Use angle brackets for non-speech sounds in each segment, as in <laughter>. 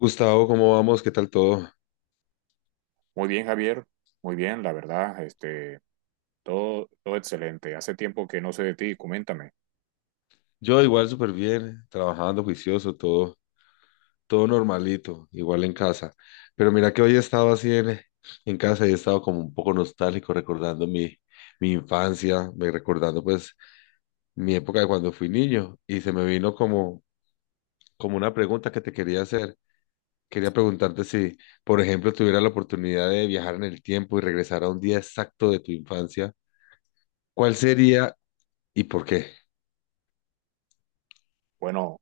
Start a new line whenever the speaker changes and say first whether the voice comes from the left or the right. left: Gustavo, ¿cómo vamos? ¿Qué tal todo?
right: Muy bien, Javier. Muy bien, la verdad, todo excelente. Hace tiempo que no sé de ti, coméntame.
left: Yo igual súper bien, trabajando juicioso, todo, todo normalito, igual en casa. Pero mira que hoy he estado así en casa y he estado como un poco nostálgico recordando mi infancia, me recordando pues mi época de cuando fui niño y se me vino como una pregunta que te quería hacer. Quería preguntarte si, por ejemplo, tuviera la oportunidad de viajar en el tiempo y regresar a un día exacto de tu infancia, ¿cuál sería y por qué?
right: Bueno,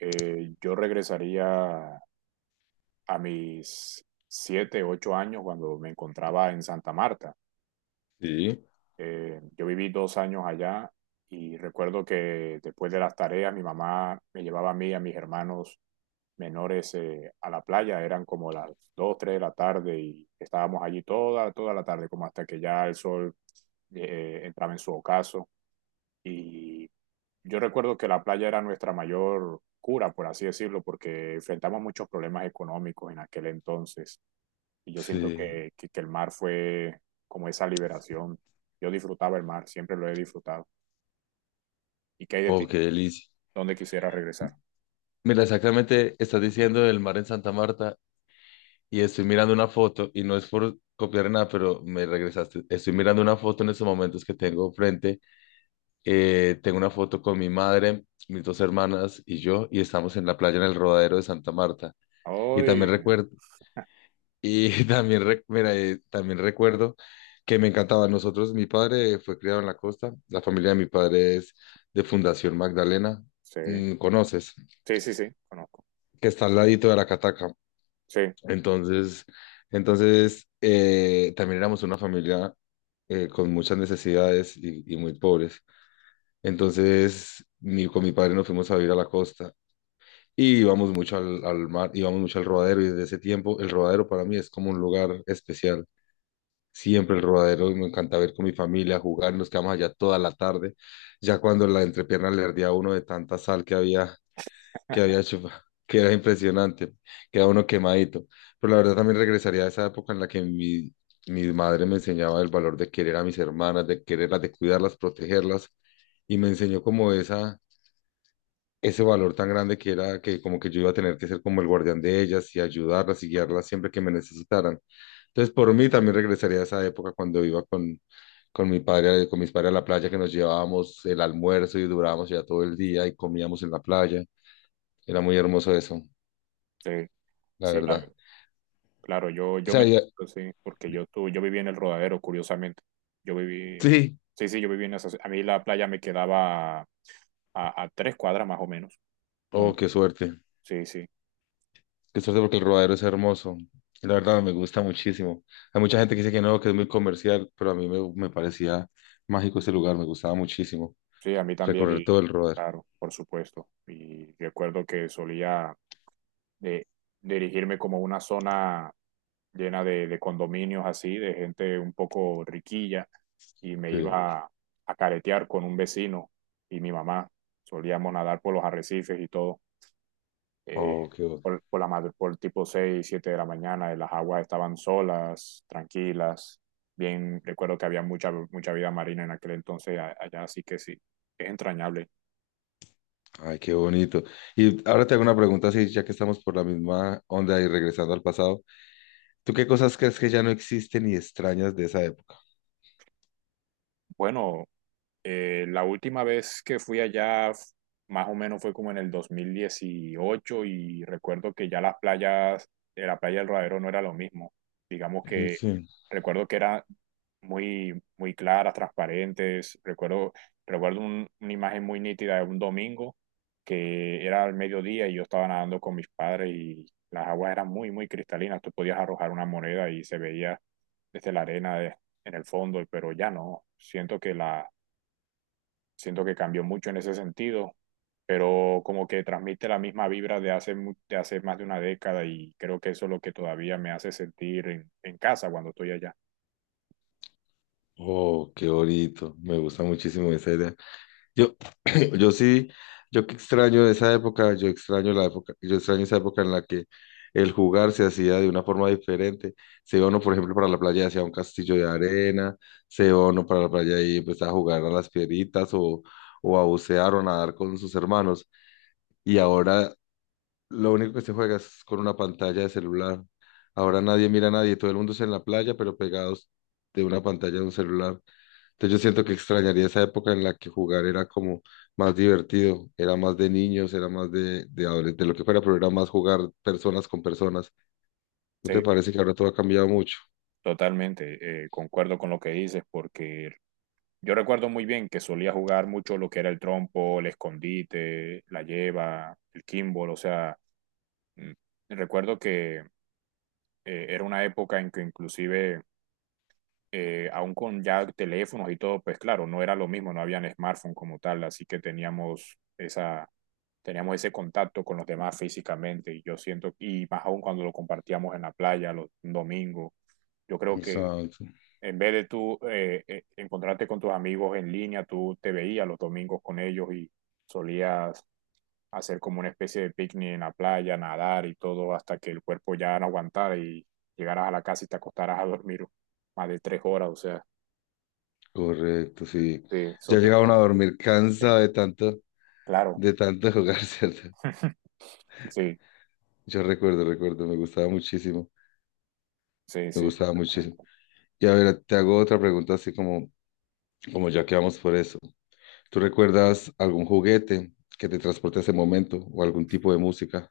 right: yo regresaría a mis 7, 8 años cuando me encontraba en Santa Marta.
left: Sí,
right: Yo viví 2 años allá y recuerdo que después de las tareas mi mamá me llevaba a mí y a mis hermanos menores a la playa. Eran como las 2, 3 de la tarde y estábamos allí toda la tarde, como hasta que ya el sol entraba en su ocaso. Y yo recuerdo que la playa era nuestra mayor cura, por así decirlo, porque enfrentamos muchos problemas económicos en aquel entonces y yo siento
left: sí.
right: que el mar fue como esa liberación. Yo disfrutaba el mar, siempre lo he disfrutado. ¿Y qué hay de ti?
left: Oh, qué delicia.
right: ¿Dónde quisieras regresar?
left: Mira, exactamente estás diciendo del mar en Santa Marta y estoy mirando una foto y no es por copiar nada, pero me regresaste. Estoy mirando una foto en estos momentos que tengo frente. Tengo una foto con mi madre, mis dos hermanas y yo y estamos en la playa en el Rodadero de Santa Marta. Y
right: Ay,
left: también recuerdo, y <laughs> también, mira, también recuerdo que me encantaba. Nosotros, mi padre fue criado en la costa, la familia de mi padre es de Fundación Magdalena.
right: sí,
left: Mm, ¿conoces?
right: sí, sí, sí, conozco.
left: Que está al ladito de la cataca.
right: Sí,
left: Entonces, entonces, también éramos una familia con muchas necesidades y muy pobres. Entonces, con mi padre nos fuimos a vivir a la costa y íbamos mucho al mar, íbamos mucho al rodadero y desde ese tiempo el rodadero para mí es como un lugar especial. Siempre el rodadero, me encanta ver con mi familia, jugar, nos quedamos allá toda la tarde. Ya cuando la entrepierna le ardía a uno de tanta sal que había hecho, <laughs> que era impresionante, queda uno quemadito. Pero la verdad también regresaría a esa época en la que mi madre me enseñaba el valor de querer a mis hermanas, de quererlas, de cuidarlas, protegerlas, y me enseñó como ese valor tan grande que era que como que yo iba a tener que ser como el guardián de ellas y ayudarlas y guiarlas siempre que me necesitaran. Entonces, por mí también regresaría a esa época cuando iba con... Con mi padre, con mis padres a la playa, que nos llevábamos el almuerzo y durábamos ya todo el día y comíamos en la playa. Era muy hermoso eso.
right: sí,
left: La
right: sí,
left: verdad.
right: claro,
left: O
right: yo
left: sea,
right: me
left: ya...
right: siento así, porque yo viví en el Rodadero, curiosamente. Yo viví,
left: Sí.
right: sí, sí, yo viví en esa, a mí la playa me quedaba a 3 cuadras más o menos. No,
left: Oh, qué suerte.
right: sí, sí,
left: Qué suerte porque el rodadero es hermoso. Y la verdad me gusta muchísimo. Hay mucha gente que dice que no, que es muy comercial, pero a mí me parecía mágico ese lugar, me gustaba muchísimo
right: sí, a mí también,
left: recorrer todo
right: y
left: el rodadero.
right: claro, por supuesto. Y recuerdo que solía de dirigirme como a una zona llena de condominios así, de gente un poco riquilla, y me
left: Sí.
right: iba a caretear con un vecino y mi mamá. Solíamos nadar por los arrecifes y todo, eh,
left: Oh, qué, bo...
right: por la madre, por tipo 6, 7 de la mañana, y las aguas estaban solas, tranquilas. Bien, recuerdo que había mucha, mucha vida marina en aquel entonces allá, así que sí, es entrañable.
left: Ay, qué bonito. Y ahora te hago una pregunta, así, ya que estamos por la misma onda y regresando al pasado. ¿Tú qué cosas crees que ya no existen y extrañas de esa época?
right: Bueno, la última vez que fui allá, más o menos fue como en el 2018 y recuerdo que ya las playas, la playa del Rodadero no era lo mismo. Digamos
left: Mm,
right: que
left: sí.
right: recuerdo que eran muy, muy claras, transparentes. Recuerdo una imagen muy nítida de un domingo que era al mediodía y yo estaba nadando con mis padres y las aguas eran muy, muy cristalinas. Tú podías arrojar una moneda y se veía desde la arena en el fondo, pero ya no. Siento que cambió mucho en ese sentido, pero como que transmite la misma vibra de hace más de una década y creo que eso es lo que todavía me hace sentir en casa cuando estoy allá.
left: Oh, qué bonito. Me gusta muchísimo esa idea. Yo, <clears throat> yo sí, yo que extraño esa época, yo extraño la época, yo extraño esa época en la que el jugar se hacía de una forma diferente. Se iba uno, por ejemplo, para la playa y hacía un castillo de arena, se iba uno para la playa y empezaba a jugar a las piedritas o a bucear o a nadar con sus hermanos. Y ahora lo único que se juega es con una pantalla de celular. Ahora nadie mira a nadie, todo el mundo es en la playa, pero pegados de una pantalla de un celular. Entonces yo siento que extrañaría esa época en la que jugar era como más divertido, era más de niños, era más de adolescentes, de lo que fuera, pero era más jugar personas con personas. ¿No
right: Sí,
left: te parece que ahora todo ha cambiado mucho?
right: totalmente, concuerdo con lo que dices porque yo recuerdo muy bien que solía jugar mucho lo que era el trompo, el escondite, la lleva, el kimball, o sea, mm, recuerdo que era una época en que inclusive aún con ya teléfonos y todo, pues claro, no era lo mismo, no habían smartphone como tal, así que teníamos ese contacto con los demás físicamente y yo siento, y más aún cuando lo compartíamos en la playa los domingos, yo creo que
left: Exacto.
right: en vez de tú encontrarte con tus amigos en línea, tú te veías los domingos con ellos y solías hacer como una especie de picnic en la playa, nadar y todo hasta que el cuerpo ya no aguantara y llegaras a la casa y te acostaras a dormir más de 3 horas, o sea.
left: Correcto, sí.
right: Sí, esos
left: Ya llegaba a
right: tiempos,
left: dormir
right: sí,
left: cansado
right: claro.
left: de tanto jugar, <laughs> ¿cierto?
right: <laughs> Sí,
left: Me gustaba muchísimo,
right: sí,
left: me
right: sí,
left: gustaba muchísimo.
right: completamente.
left: Y a ver, te hago otra pregunta así como ya que vamos por eso. ¿Tú recuerdas algún juguete que te transporte a ese momento o algún tipo de música?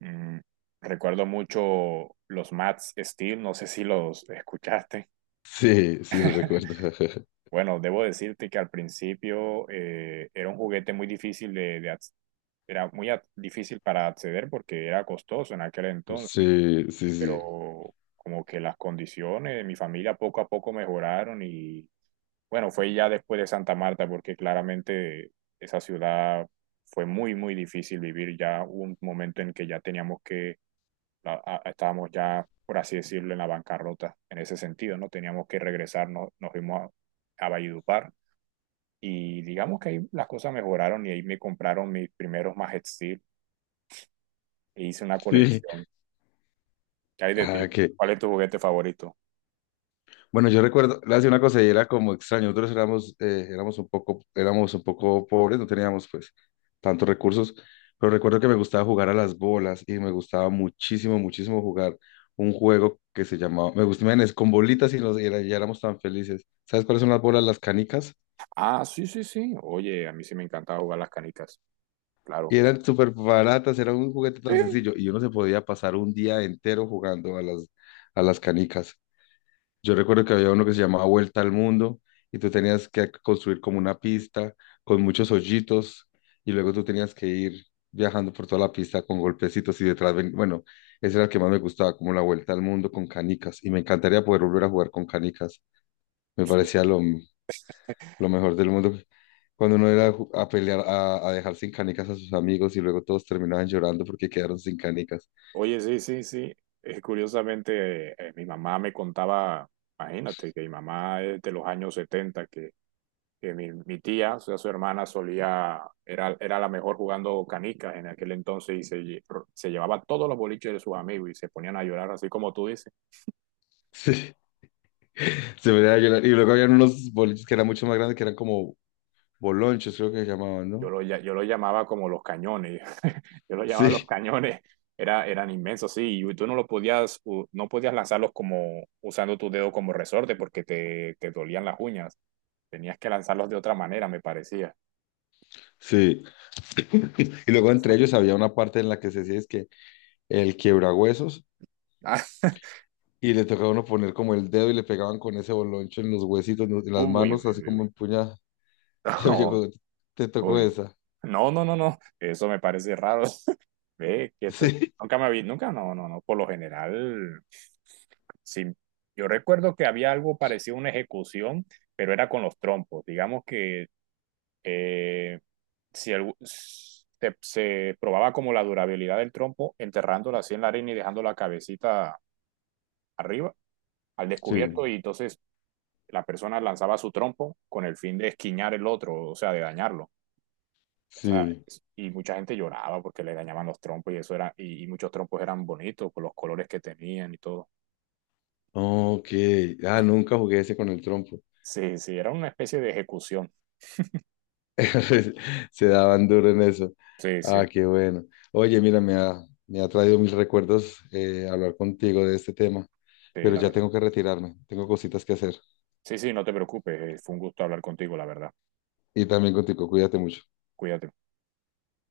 right: Mm, recuerdo mucho los Mats Steel, no sé si los escuchaste.
left: Sí, sí, lo
right: <laughs>
left: recuerdo. <laughs>
right: Bueno, debo decirte que al principio era un juguete muy difícil de difícil para acceder porque era costoso en aquel entonces,
left: Sí, sí, sí.
right: pero como que las condiciones de mi familia poco a poco mejoraron y bueno, fue ya después de Santa Marta, porque claramente esa ciudad fue muy, muy difícil vivir. Ya hubo un momento en que ya teníamos que, estábamos ya, por así decirlo, en la bancarrota, en ese sentido, ¿no? Teníamos que regresar, nos fuimos a Valledupar y digamos que ahí las cosas mejoraron y ahí me compraron mis primeros Majet Steel e hice una
left: Sí.
right: colección. ¿Qué hay de
left: Ah,
right: ti?
left: que.
right: ¿Cuál es tu juguete favorito?
left: Bueno, yo recuerdo, le hacía una cosa y era como extraño. Nosotros éramos un poco pobres, no teníamos pues tantos recursos, pero recuerdo que me gustaba jugar a las bolas y me gustaba muchísimo, muchísimo jugar un juego que se llamaba, me gustaba, men, es con bolitas y y éramos tan felices. ¿Sabes cuáles son las bolas? Las canicas.
right: Ah, sí, sí, sí. Oye, a mí sí me encantaba jugar las canicas, claro.
left: Y eran súper baratas, era un juguete
right: Sí,
left: tan sencillo y uno se podía pasar un día entero jugando a a las canicas. Yo recuerdo que había uno que se llamaba Vuelta al Mundo y tú tenías que construir como una pista con muchos hoyitos y luego tú tenías que ir viajando por toda la pista con golpecitos y detrás, bueno, ese era el que más me gustaba, como la Vuelta al Mundo con canicas y me encantaría poder volver a jugar con canicas. Me parecía lo mejor del mundo. Cuando uno era a pelear, a dejar sin canicas a sus amigos y luego todos terminaban llorando porque quedaron sin canicas.
right: oye, sí, sí, sí. Curiosamente, mi mamá me contaba, imagínate, que mi mamá es de los años 70 que mi tía, o sea, su hermana era la mejor jugando canicas en aquel entonces y se llevaba todos los boliches de sus amigos y se ponían a llorar, así como tú dices.
left: <laughs> Sí. Se me da a llorar. Y luego habían unos boliches que eran mucho más grandes, que eran como Bolonchos creo que se llamaban, ¿no?
right: Yo lo llamaba como los cañones. <laughs> Yo lo llamaba los
left: Sí,
right: cañones. Eran inmensos, sí, y tú no podías lanzarlos como usando tu dedo como resorte porque te dolían las uñas. Tenías que lanzarlos de otra manera, me parecía.
left: sí. <laughs> Y luego entre ellos había una parte en la que se decía es que el quiebrahuesos
right: Ah. <laughs>
left: y le tocaba a uno poner como el dedo y le pegaban con ese boloncho en los huesitos, en las
right: Uy,
left: manos,
right: uy,
left: así
right: uy,
left: como
right: uy.
left: empuñada. <laughs>
right: <laughs>
left: Te,
right: No,
left: llegó- Te tocó
right: uy.
left: esa. <laughs>
right: No, no, no, no. Eso me parece raro. <laughs> Ve, que
left: Sí,
right: nunca me vi, nunca, no, no, no. Por lo general, sí. Yo recuerdo que había algo parecido a una ejecución, pero era con los trompos. Digamos que eh, si el- se probaba como la durabilidad del trompo, enterrándola así en la arena y dejando la cabecita arriba, al
left: sí,
right: descubierto, y entonces la persona lanzaba su trompo con el fin de esquiñar el otro, o sea, de dañarlo. O sea,
left: sí.
right: y mucha gente lloraba porque le dañaban los trompos y eso era, y muchos trompos eran bonitos con los colores que tenían y todo.
left: Ok. Ah, nunca jugué ese con el trompo.
right: Sí, sí, era una especie de ejecución.
left: <laughs> Se daban duro en eso.
right: Sí,
left: Ah,
right: sí,
left: qué bueno. Oye, mira, me ha traído mis recuerdos hablar contigo de este tema,
right: sí,
left: pero
right: la
left: ya tengo
right: verdad.
left: que retirarme, tengo cositas que hacer.
right: Sí, sí, no te preocupes, fue un gusto hablar contigo, la verdad.
left: Y también contigo, cuídate mucho.
right: Cuídate.